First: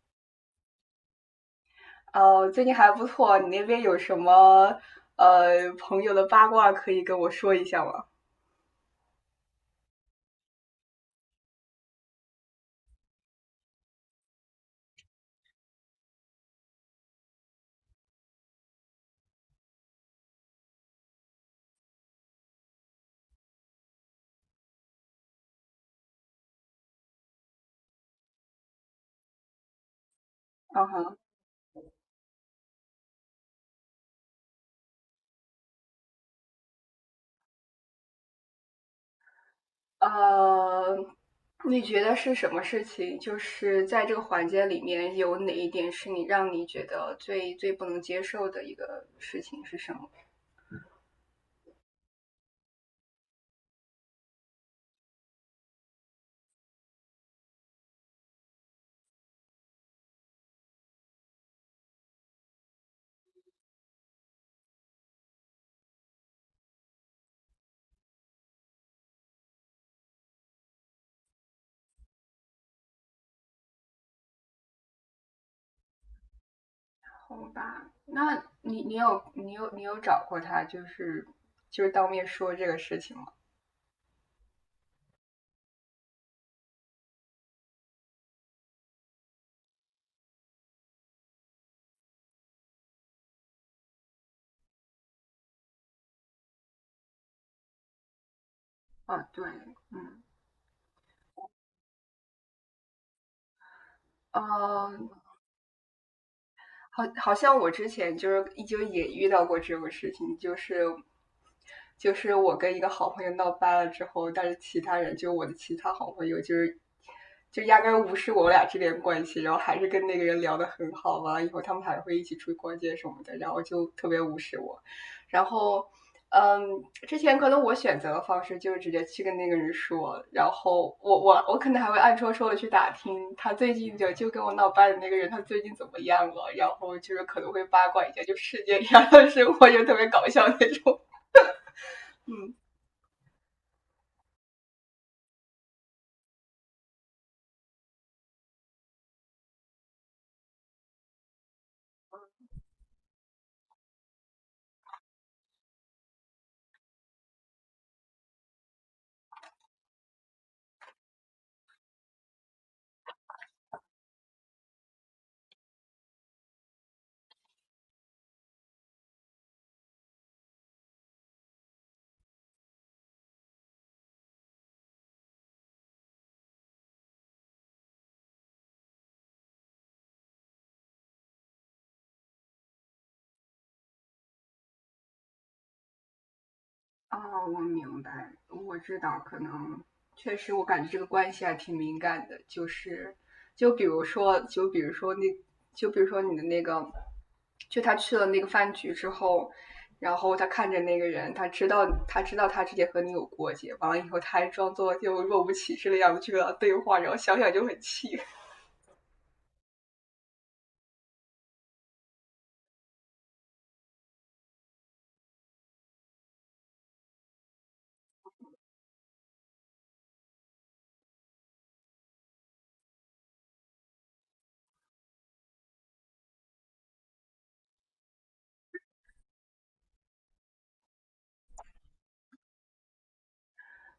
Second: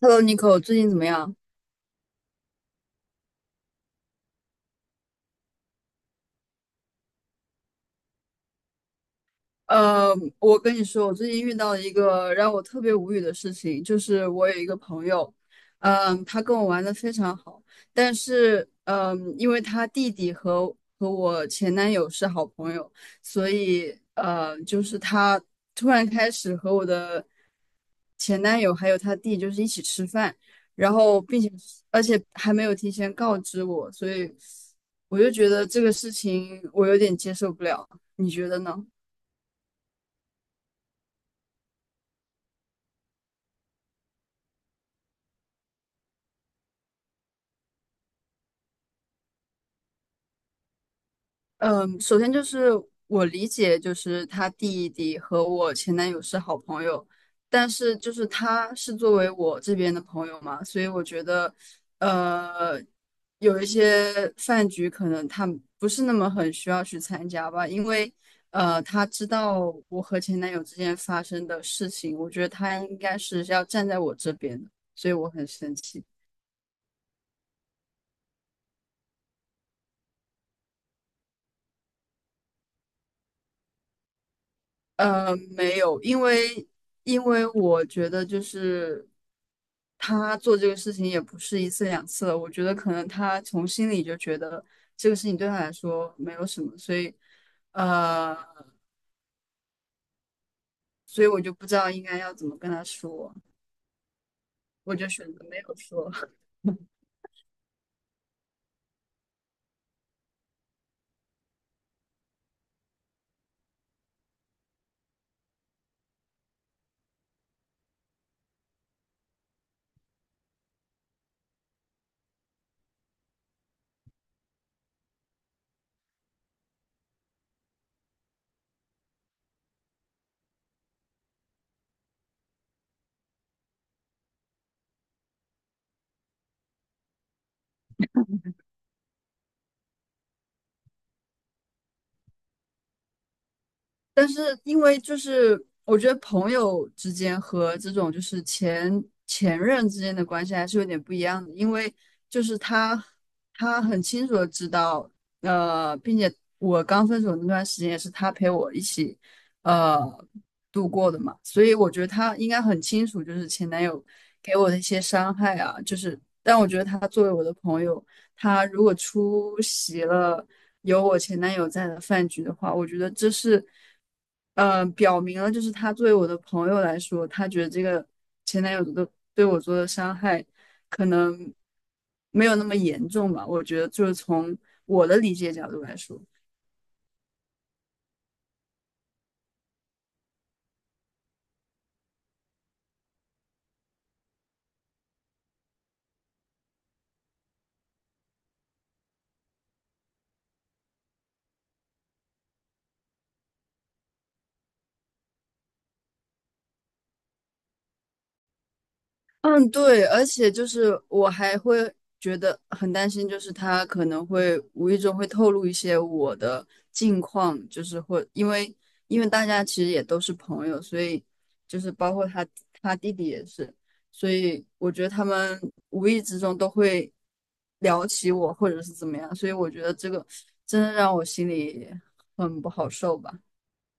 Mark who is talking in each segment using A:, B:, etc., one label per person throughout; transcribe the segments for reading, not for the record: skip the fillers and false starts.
A: Hello，Nico，最近怎么样？
B: 哦，最近还不错。你那边有什么朋友的八卦可以跟我说一下吗？
A: 呃，我跟你说，我最近遇到了一个让我特别无语的事情，就是我有一个朋友，他跟我玩的非常好，但是，因为他弟弟和我前男友是好朋友，所以，就是他突然开始和我的前男友还有他弟就是一起吃饭，
B: 嗯
A: 然
B: 哼。
A: 后，并且，而且还没有提前告知我，所以我就觉得这个事情我有点接受不了，你觉得呢？
B: 呃，你觉得是什么事情？就是在这个环节里面，有哪一点是你让你觉得最最不能接受的一个事情是什么？
A: 嗯，首先就是我理解，就是她弟弟和我前男友是好朋友，但是就是他是作为我这边的朋友嘛，所以我觉得，呃，有一些饭局可能他不是那么很需要去参加吧，因为他知道我和前男友之间发生的事情，我觉得他应该是要站在我这边的，所以我很生气。
B: 好吧，那你有找过他，就是就是当面说这个事情吗？
A: 呃，没有，因为我觉得就是他做这个事情也不是一次两次了，我觉得可能他从心里就觉得这个事情对他来说没有什么，所以呃，
B: 啊，对。嗯。
A: 所以我就不知道应该要怎么跟他说，我
B: 呃，
A: 就选择没有说。
B: 好，好像我之前就是就也遇到过这种事情，就是我跟一个好朋友闹掰了之后，但是其他人就我的其他好朋友就是就压根无视我俩这间关系，然后还是跟那个人聊得很好嘛，完了以后他们还会一起出去逛街什么的，然后就特别无视我。然后之前可能我选择的方式就是直接去跟那个人说，然后我可能还会暗戳戳的去打听他最近就跟我闹掰的那个人他最近怎么样了，然后就是可能会八卦一下就世界上的生活，就特别搞笑那种。
A: 但是因为就是我觉得朋友之间和这种就是前前任之间的关系还是有点不一样的，因为就是他很清楚的知道，呃，并且我刚分手那段时间也是他陪我一起呃度过的嘛，所以我觉得他应该很清楚就是前男友给我的一些伤害啊，就是但我觉得他作为我的朋友。他如果出席了有我前男友在的饭局的话，我觉得这是，表明了就是他作为我的朋友来说，他觉得这个前男友的对我做的伤害可能没有那么严重吧。我觉得就是从我的理解角度来说。
B: 哦，我明白，我知道，可能确实，我感觉这个关系还挺敏感的，就是，就比如说，就比如说那，就比如说你的那个，就他去了那个饭局之后，然后他看着那个人，他知道他之前和你有过节，完了以后他还装作就若无其事的样子去跟他对话，然后想想就很气。
A: 嗯，对，而且就是我还会觉得很担心，就是他可能会无意中会透露一些我的近况，就是会因为大家其实也都是朋友，所以就是包括他他弟弟也是，所以我觉得他们无意之中都会聊起我或者是怎么样，所以我觉得这个真的让我心里很不好受吧。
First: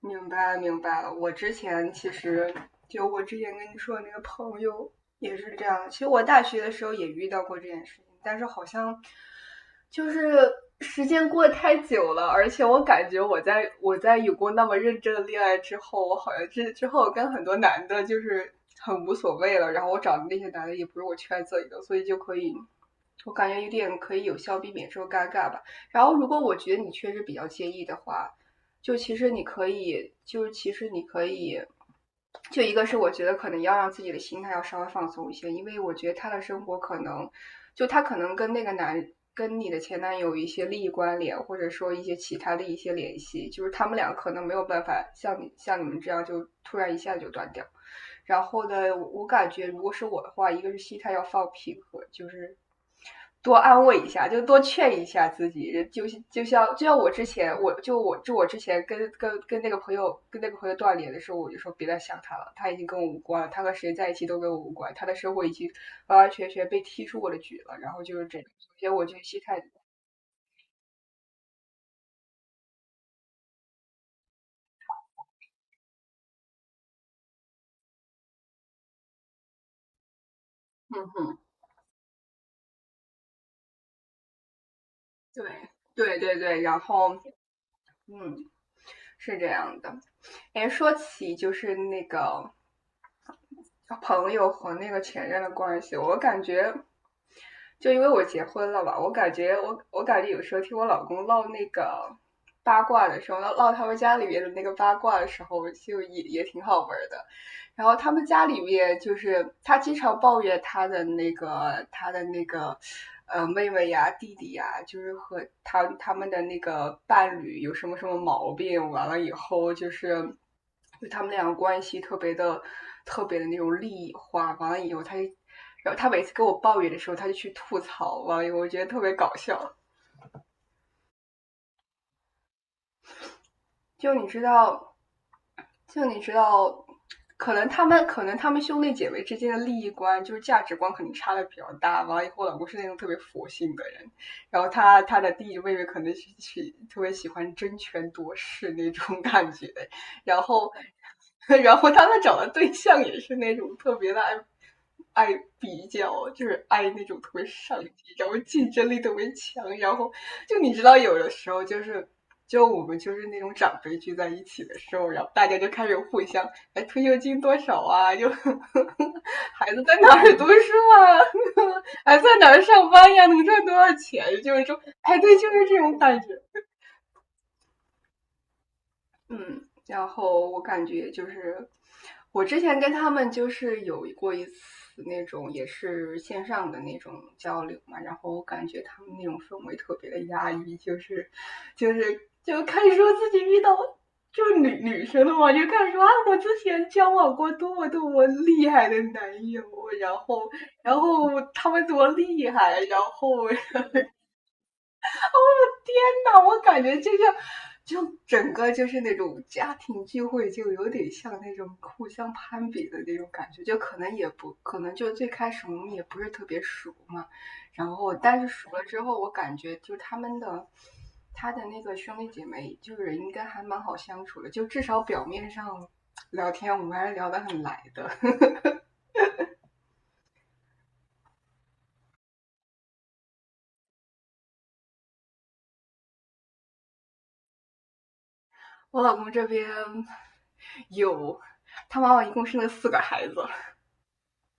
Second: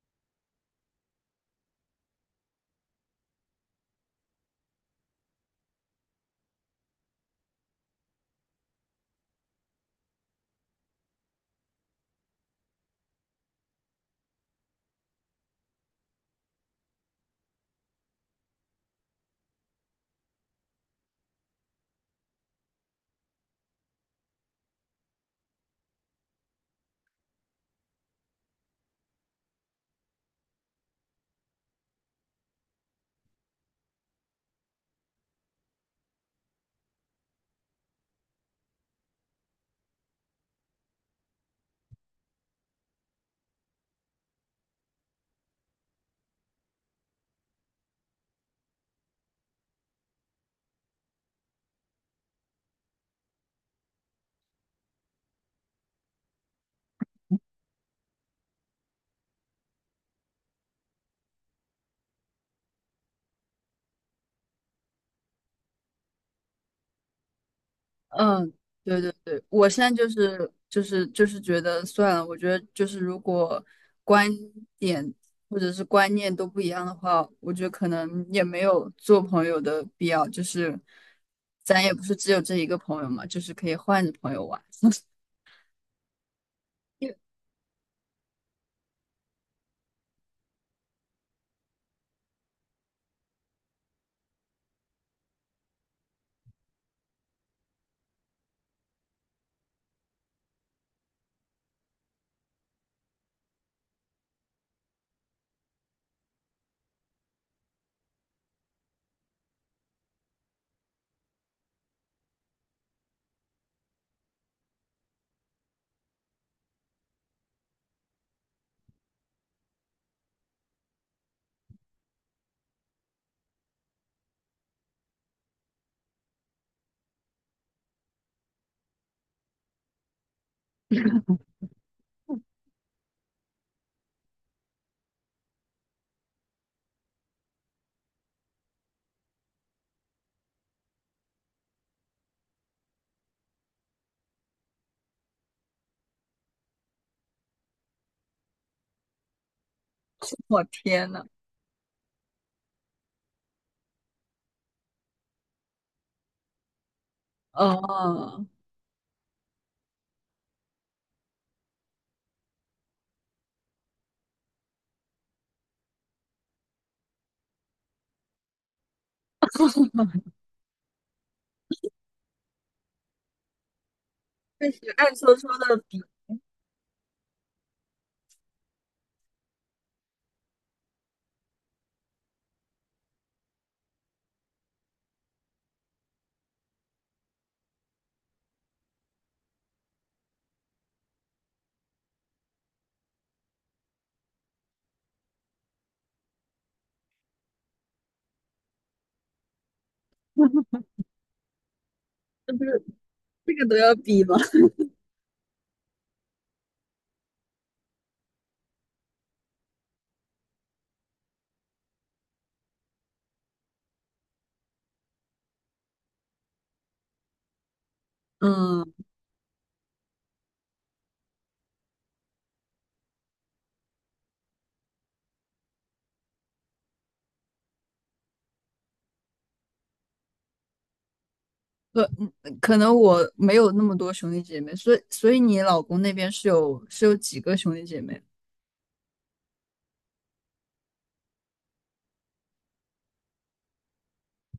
B: 明白，明白了。我之前其实就我之前跟你说的那个朋友也是这样。其实我大学的时候也遇到过这件事情，但是好像就是时间过得太久了，而且我感觉我在有过那么认真的恋爱之后，我好像之后跟很多男的就是很无所谓了。然后我找的那些男的也不是我圈子里的，所以就可以。我感觉有点可以有效避免这种尴尬吧。然后，如果我觉得你确实比较介意的话，就其实你可以，就是其实你可以，就一个是我觉得可能要让自己的心态要稍微放松一些，因为我觉得他的生活可能，就他可能跟那个男跟你的前男友一些利益关联，或者说一些其他的一些联系，就是他们俩可能没有办法像你像你们这样就突然一下就断掉。然后呢，我感觉如果是我的话，一个是心态要放平和，就是多安慰一下，就多劝一下自己。就像我之前，我之前跟那个朋友断联的时候，我就说别再想他了，他已经跟我无关了，他和谁在一起都跟我无关，他的生活已经完完全全被踢出我的局了。然后就是这，
A: 嗯，
B: 首先
A: 对
B: 我
A: 对
B: 就心
A: 对，
B: 态，
A: 我现在就是觉得算了，我觉得就是如果观点或者是观念都不一样的话，我觉得可能也没有做朋友的必要，就是咱也不是只有这一个朋友嘛，就是可以换着朋友玩。
B: 对对对对。然后 嗯，是这样的。哎，说起就是那个朋友和那个前任的关系，我感觉，就因为我结婚了吧，我感觉有时候听我老公唠那个八卦的时候，唠他们家里面的那个八卦的时候，就也也挺好玩的。然后他们家里面就是他经常抱怨他的那个妹妹呀、弟弟呀，就是和他们的那个伴侣有什么什么毛病，完了以后就是就他们两个关系特别的特别的那种利益化，完了以后他就。然后他每次跟我抱怨的时候，他就去吐槽，完了以后我觉得特别搞笑。就你知道，就你知道，可能他们兄弟姐妹之间的利益观就是价值观可能差的比较大。完了以后，老公是那种特别佛性的人，然后他的弟弟妹妹可能是特别喜欢争权夺势那种感觉，然
A: 我
B: 后，
A: 天呐，
B: 然后他们找的对象也是那种特别的爱比较，就是爱那种特别上进，然后
A: 哦，
B: 竞争力特别强，然后就你知道，有的时候就是就我们就是那种长辈聚在一起的时候，然后大家就开始互相哎退休金多少啊，就呵呵 孩子在哪儿读书啊，还在哪儿上班呀，能赚多少钱，就是
A: 确实，
B: 说
A: 暗
B: 哎
A: 戳
B: 对，就
A: 戳
B: 是这
A: 的
B: 种
A: 比，
B: 感觉。嗯，然后我感觉就是我之前跟他们就是有过一次那种也是线上的那种交流嘛，然后我感觉他们那种氛围特别的压抑，就是就是就开始说自己遇到。就是女生了嘛，就开始说啊，我之前交往过多么多么厉害的男友，然后，然后他们多厉
A: 这不
B: 害，
A: 是
B: 然后
A: 这个都 要比吗？
B: 天呐，我感觉就像，就整个就是那种家庭聚会，就有点像那种互相攀比的那种感觉。就可能也不可能，就最开始我们也不是特别熟嘛，然后但是熟了
A: 嗯，
B: 之后，我感觉就他的那个兄弟姐妹，就是应该还蛮好相处的，就至少表面上聊天我们还是聊得很来的。
A: 可嗯可能我没有那么多兄弟姐妹，所以你老公那边是有几个兄弟姐妹？
B: 我老公这边有。他妈妈一共生了四个孩子，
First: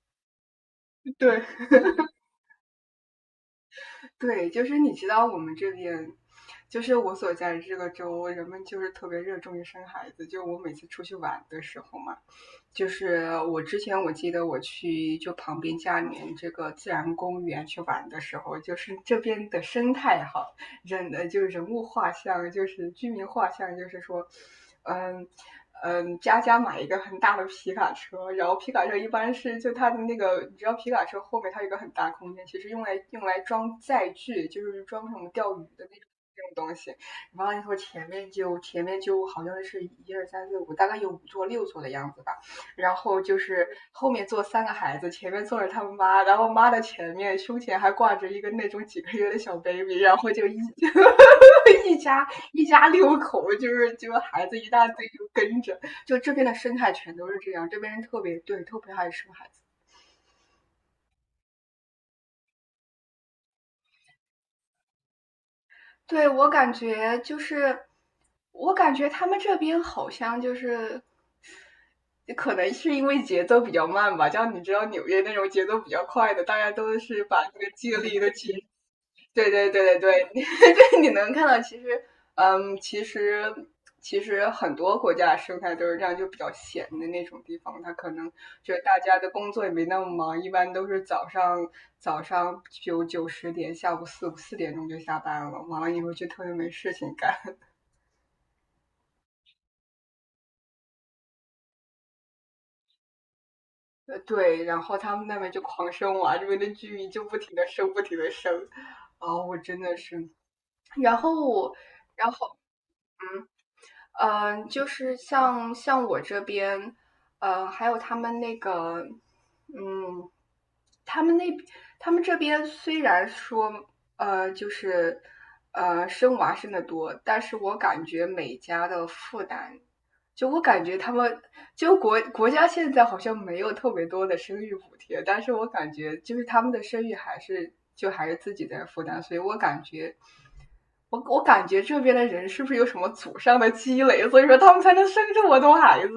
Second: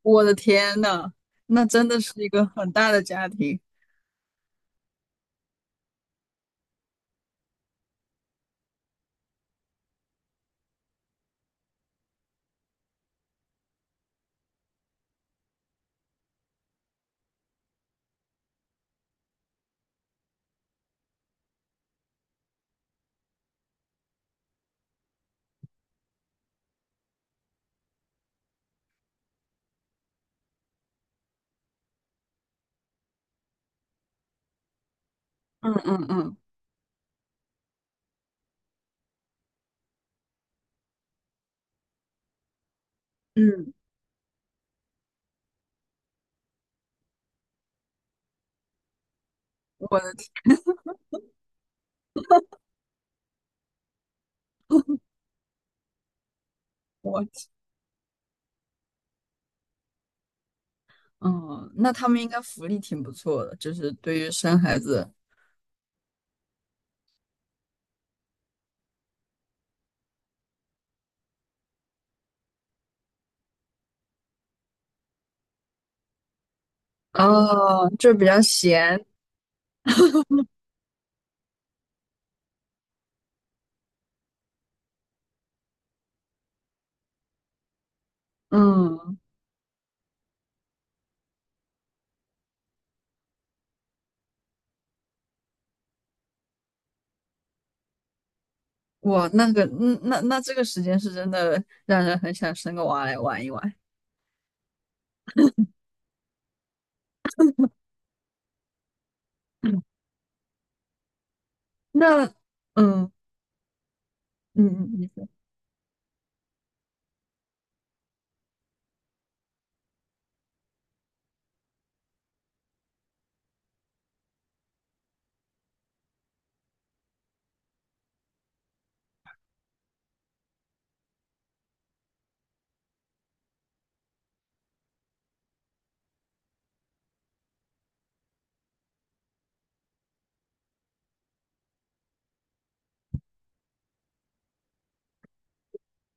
A: 我的天呐，
B: 对，
A: 那真的是一个很大的家庭。
B: 对，就是你知道我们这边，就是我所在的这个州，人们就是特别热衷于生孩子。就我每次出去玩的时候嘛，就是我之前我记得我去就旁边家里面这个自然公园去玩的时候，就是这边的生态好，人就是人物画像，就是居民画像，就是说，嗯。嗯，佳佳买一个很大的皮卡车，然后皮卡车一般是就它的那个，你知道皮卡车后面它有一个很大空间，其实用来装载具，就是装什么钓鱼
A: 嗯
B: 的那
A: 嗯
B: 种
A: 嗯
B: 那种东西。完了以后前面就好像是一二三四五，大概有五座六座的样子吧。然后就是
A: 嗯，
B: 后面坐三个孩子，前面坐着他们妈，然后妈的前面胸前还挂着一个那种几个月的小 baby，
A: 我的
B: 然后
A: 天
B: 就一 一家一家六口，就是就孩子一大堆就跟着，就这边的生态全
A: 我
B: 都是这样，这边人特别对，特别爱生孩子。
A: 嗯，那他们应该福利挺不错的，就是对于生孩子
B: 对，我感觉他们这边好像可能是因为节奏比较慢吧。像你知道纽约那种节奏比较快的，大家都是把那个
A: 哦，
B: 精
A: 就
B: 力
A: 比
B: 都
A: 较闲。
B: 对对对对对，对，你能看到，其实，嗯，其实其实很多国家生态都是这样，就比较闲的那种地方，它可能就是大
A: 嗯，
B: 家的工作也没那么忙，一般都是早上九十点，下午四点钟就下班了，完了以后就特别没事情干。
A: 我那个嗯，那这个时间是真的让人很想生个娃来玩一玩。
B: 对，然后他们那边就狂生娃，这边的居民就不停的生，不停的生。啊、我真的是，然后然
A: 那
B: 后
A: 嗯嗯
B: 就
A: 嗯，你
B: 是
A: 说
B: 像我这边，还有他们那个，嗯，他们那他们这边虽然说，就是生娃生的多，但是我感觉每家的负担，我感觉他们国家现在好像没有特别多的生育补贴，但是我感觉就是他们的生育还是自己在负担，所以我感觉这边的人是不是有什么祖上的积累，所以说他们才能生这么多孩子？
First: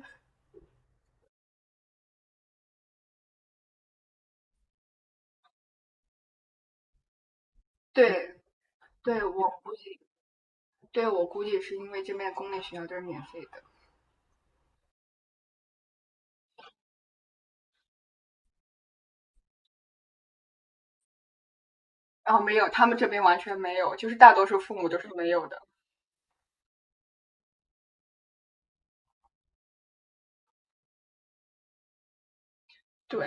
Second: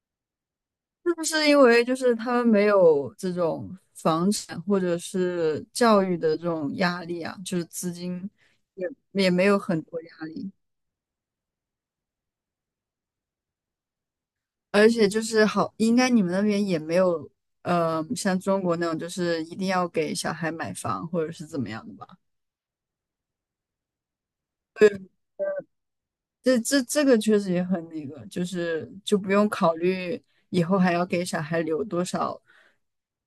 A: 是不是因为就是他们没有这种房产或者是教育的这种压力啊？就是资
B: 对。
A: 金也
B: 对，
A: 也没
B: 我
A: 有很多压力，
B: 对我估计是因为这边公立学校都是免费的，
A: 而且就是好，应该你们那边也没有，像中国那种就是一定要给小孩买房或者是怎么样的吧？
B: 然后没有，他们这边完全没有，就是大多数父母都是
A: 对，
B: 没有的。
A: 这个确实也很那个，就是就不用考虑以后还要给小孩留多少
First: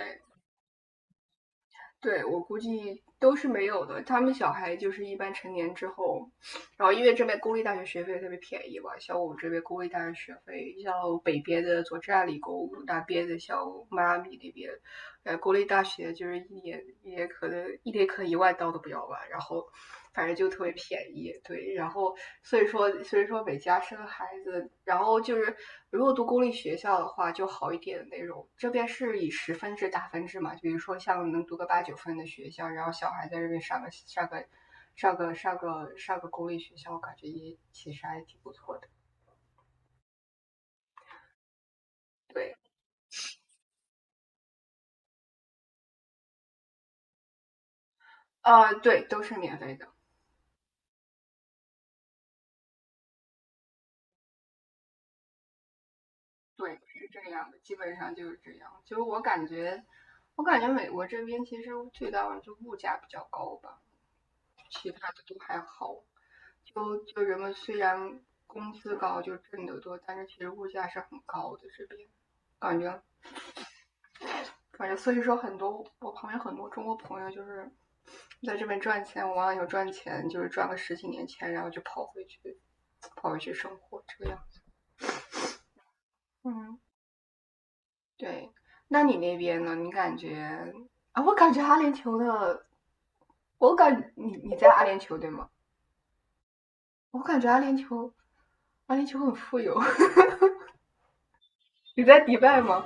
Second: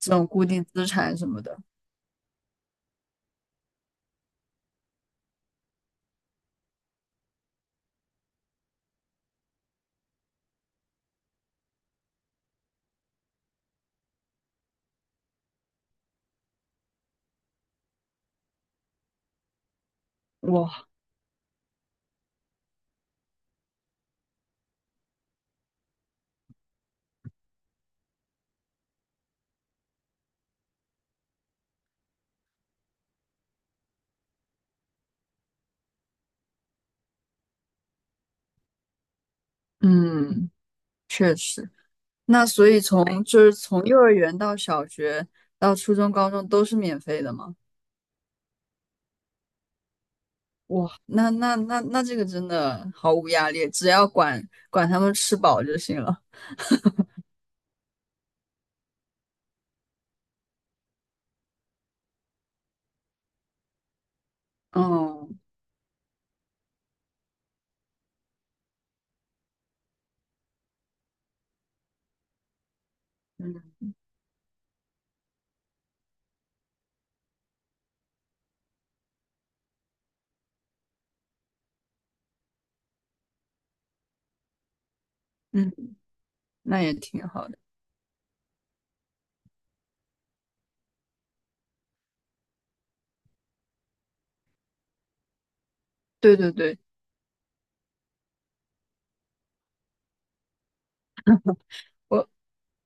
A: 这种固定资产什么的。
B: 对，我估计都是没有的。他们小孩就是一般成年之后，然后因为这边公立大学学费特别便宜嘛，像我们这边公立大学学费，像北边的佐治亚理工，南边的像迈阿密那边，公立大学就是一年可能1万刀都不要吧，然后反正就特别
A: 哇，
B: 便宜。对，然后所以说每家生孩子，然后就是如果读公立学校的话就好一点的那种。这边是以10分制打分制嘛，比如说像能读个八九分的学校，然后小孩在这边上个公立学校，感觉也其实还挺不错的。
A: 嗯，确实。那
B: 对，
A: 所以从就是从幼儿园到小学到初中、高中都是免费的吗？
B: 对，都是免费的。
A: 哇，那这个真的毫无压力，只要管管他们吃饱就行了。
B: 对，是这样的，基本上就是这样。我感觉美国这边其实最大的就物价比较高吧，其他的
A: 哦。
B: 都还好。人们虽然工资高，就挣得多，但是其实物价是很高的。这边感觉
A: 嗯
B: 反正所以说我旁边很多中国朋友就是在这边赚钱，我往往有赚钱，就是赚个十几年钱，然后就跑回去，跑回去生活这个样。
A: 嗯，
B: 嗯，
A: 那也挺好的。
B: 对。那你那边呢？你感觉啊？我感觉阿联酋的，我感你你在阿联酋对吗？
A: 对对对，
B: 我感觉阿联酋，阿联酋很富有。你在迪
A: 我
B: 拜吗？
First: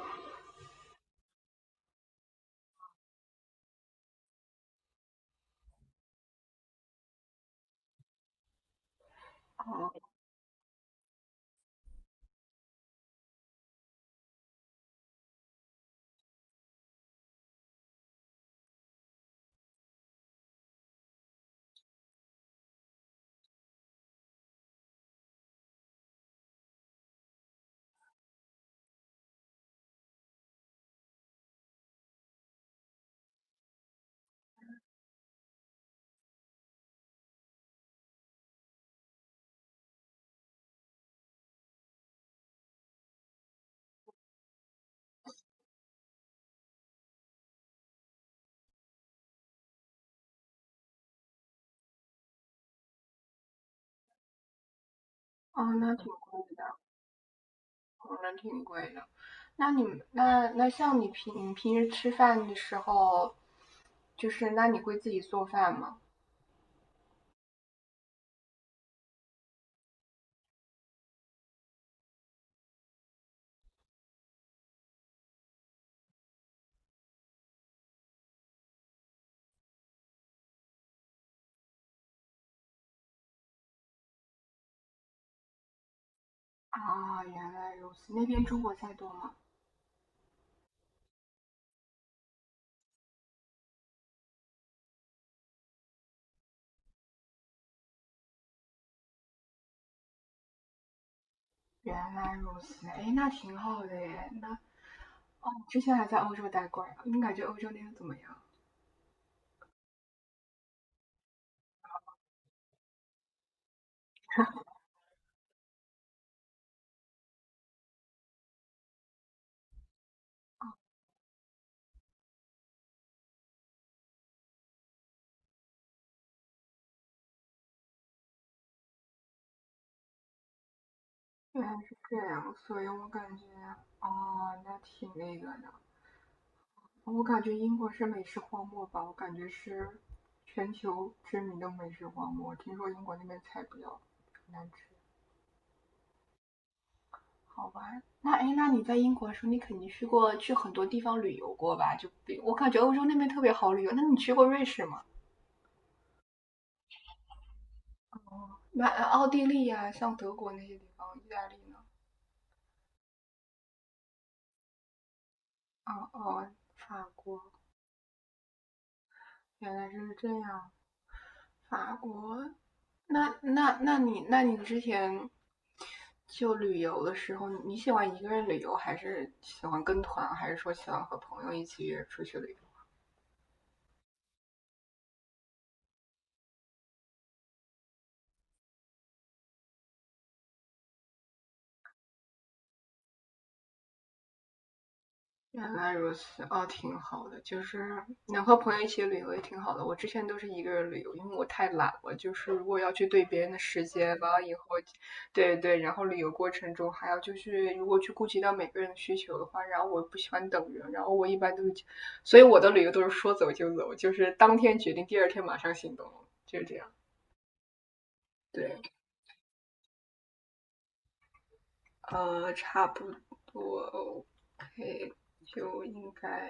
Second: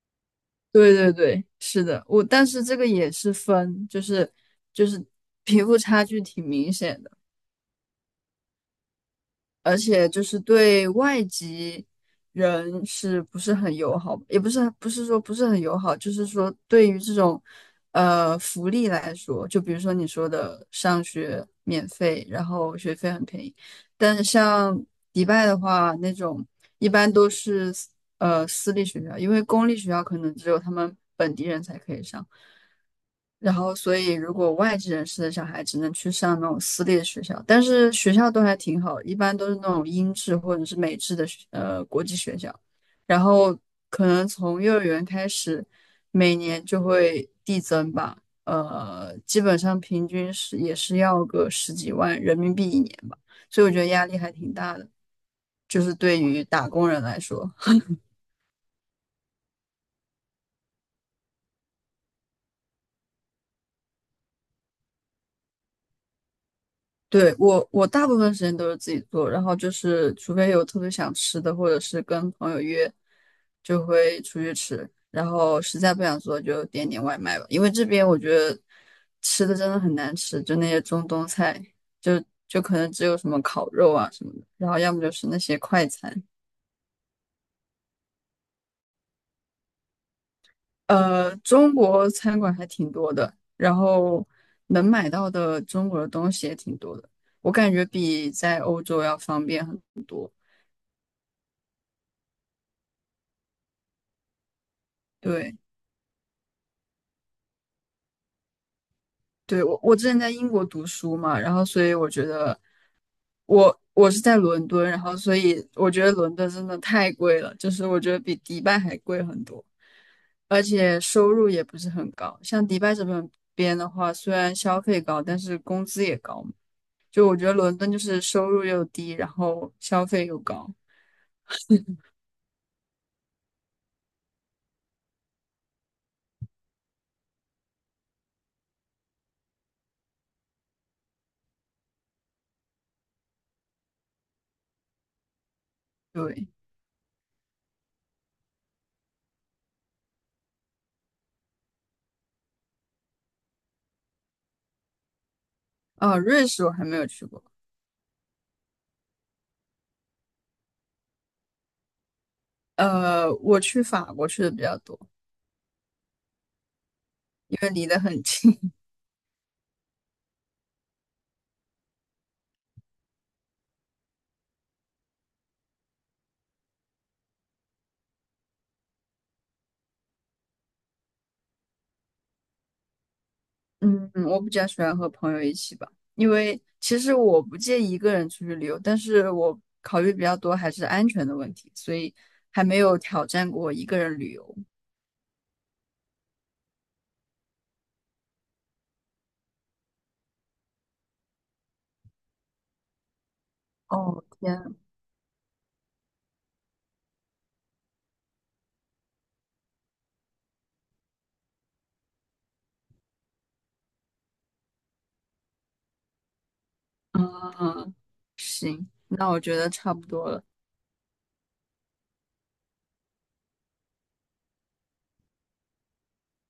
A: 对对对，是的，我但是这个也是分，就是就是贫富差距挺明显的。而
B: 哦，
A: 且就是对外籍人是不是很友好，也不是不是说不是很友好，就是说对于这种福利来说，就比如说你说的上学免费，然后学费很便宜，但是像迪拜的话，那种一般都是私立学校，因为公立学校可能只有他们本地人才可以上，然后，所以如果外籍人士的小孩只能去上那种私立的学校，但是学校都还挺好，一般都是那种英制或者是美制的国际学校。然后可能从幼儿园开始，每年就会递增吧，呃，基本上平均是也是要个十几万人民币一年吧，所以我觉得压力还挺大的，
B: 哦，
A: 就是对于打工人来说。
B: 那挺贵的。那你们像你平时吃饭的时候，就是那你会自己做饭吗？
A: 对，我，我大部分时间都是自己做，然后就是除非有特别想吃的，或者是跟朋友约，就会出去吃。然后实在不想做，就点点外卖吧。因为这边我觉得吃的真的很难吃，就那些中东菜，就可能只有什么烤肉啊什么的，然后要么就是那些快餐。
B: 啊，原来如此。那边中国菜多吗？
A: 呃，中国餐馆还挺多的，然后能买到的中国的东西也挺多的，我感觉比在欧洲要方便很多。
B: 原来如此，哎，那挺好的耶。那哦，
A: 对。
B: 你之前还在欧洲待过呀？你感觉欧洲那边怎么样？
A: 对，我之前在英国读书嘛，然后所以我觉得我是在伦敦，然后所以我觉得伦敦真的太贵了，就是我觉得比迪拜还贵很多，而且收入也不是很高。像迪拜这边的话，虽然消费高，但是工资也高嘛就我觉得伦敦就是收入又低，然后消费又高。
B: 原来是这样，所以我感觉哦，那挺那个的。我感觉英国是美食荒漠吧，我感觉是全球知名的美食荒漠。听说英国那边菜比较难吃。
A: 对，
B: 好玩。那哎，那你在英国的时候，你肯定去过去很多地方旅游过吧？就比我感觉欧洲那边特别好旅游。那你去过瑞士吗？
A: 啊，瑞士我还没有去过，
B: 那奥地利呀、像德国那些地方，意大利呢？
A: 呃，我去法国去的比较多，
B: 哦哦，法国
A: 因为离得很近。
B: 原来是这样。法国。那你之前就旅游的时候，你喜欢一个人旅游，还是喜欢跟团，还是说喜欢和朋友一起约出去旅游？
A: 嗯，我比较喜欢和朋友一起吧，因为其实我不介意一个人出去旅游，但是我考虑比较多还是安全的问题，所以还没有挑战过一个人旅游。
B: 原来如此，哦，挺好的，就是能和朋友一起旅游也挺好的。我之前都是一个人旅游，因为我太懒了，就是如果要去对别人的时间，
A: 哦，
B: 完了以后，
A: 天，
B: 对对，然后旅游过程中还要就是如果去顾及到每个人的需求的话，然后我不喜欢等人，然后我一般都是，所以我的旅游都是说走就走，就是当天决定，第二天马上行动，就是这样。
A: 嗯，
B: 对，
A: 行，那我觉得差不多了。
B: 差不多，OK,就应该。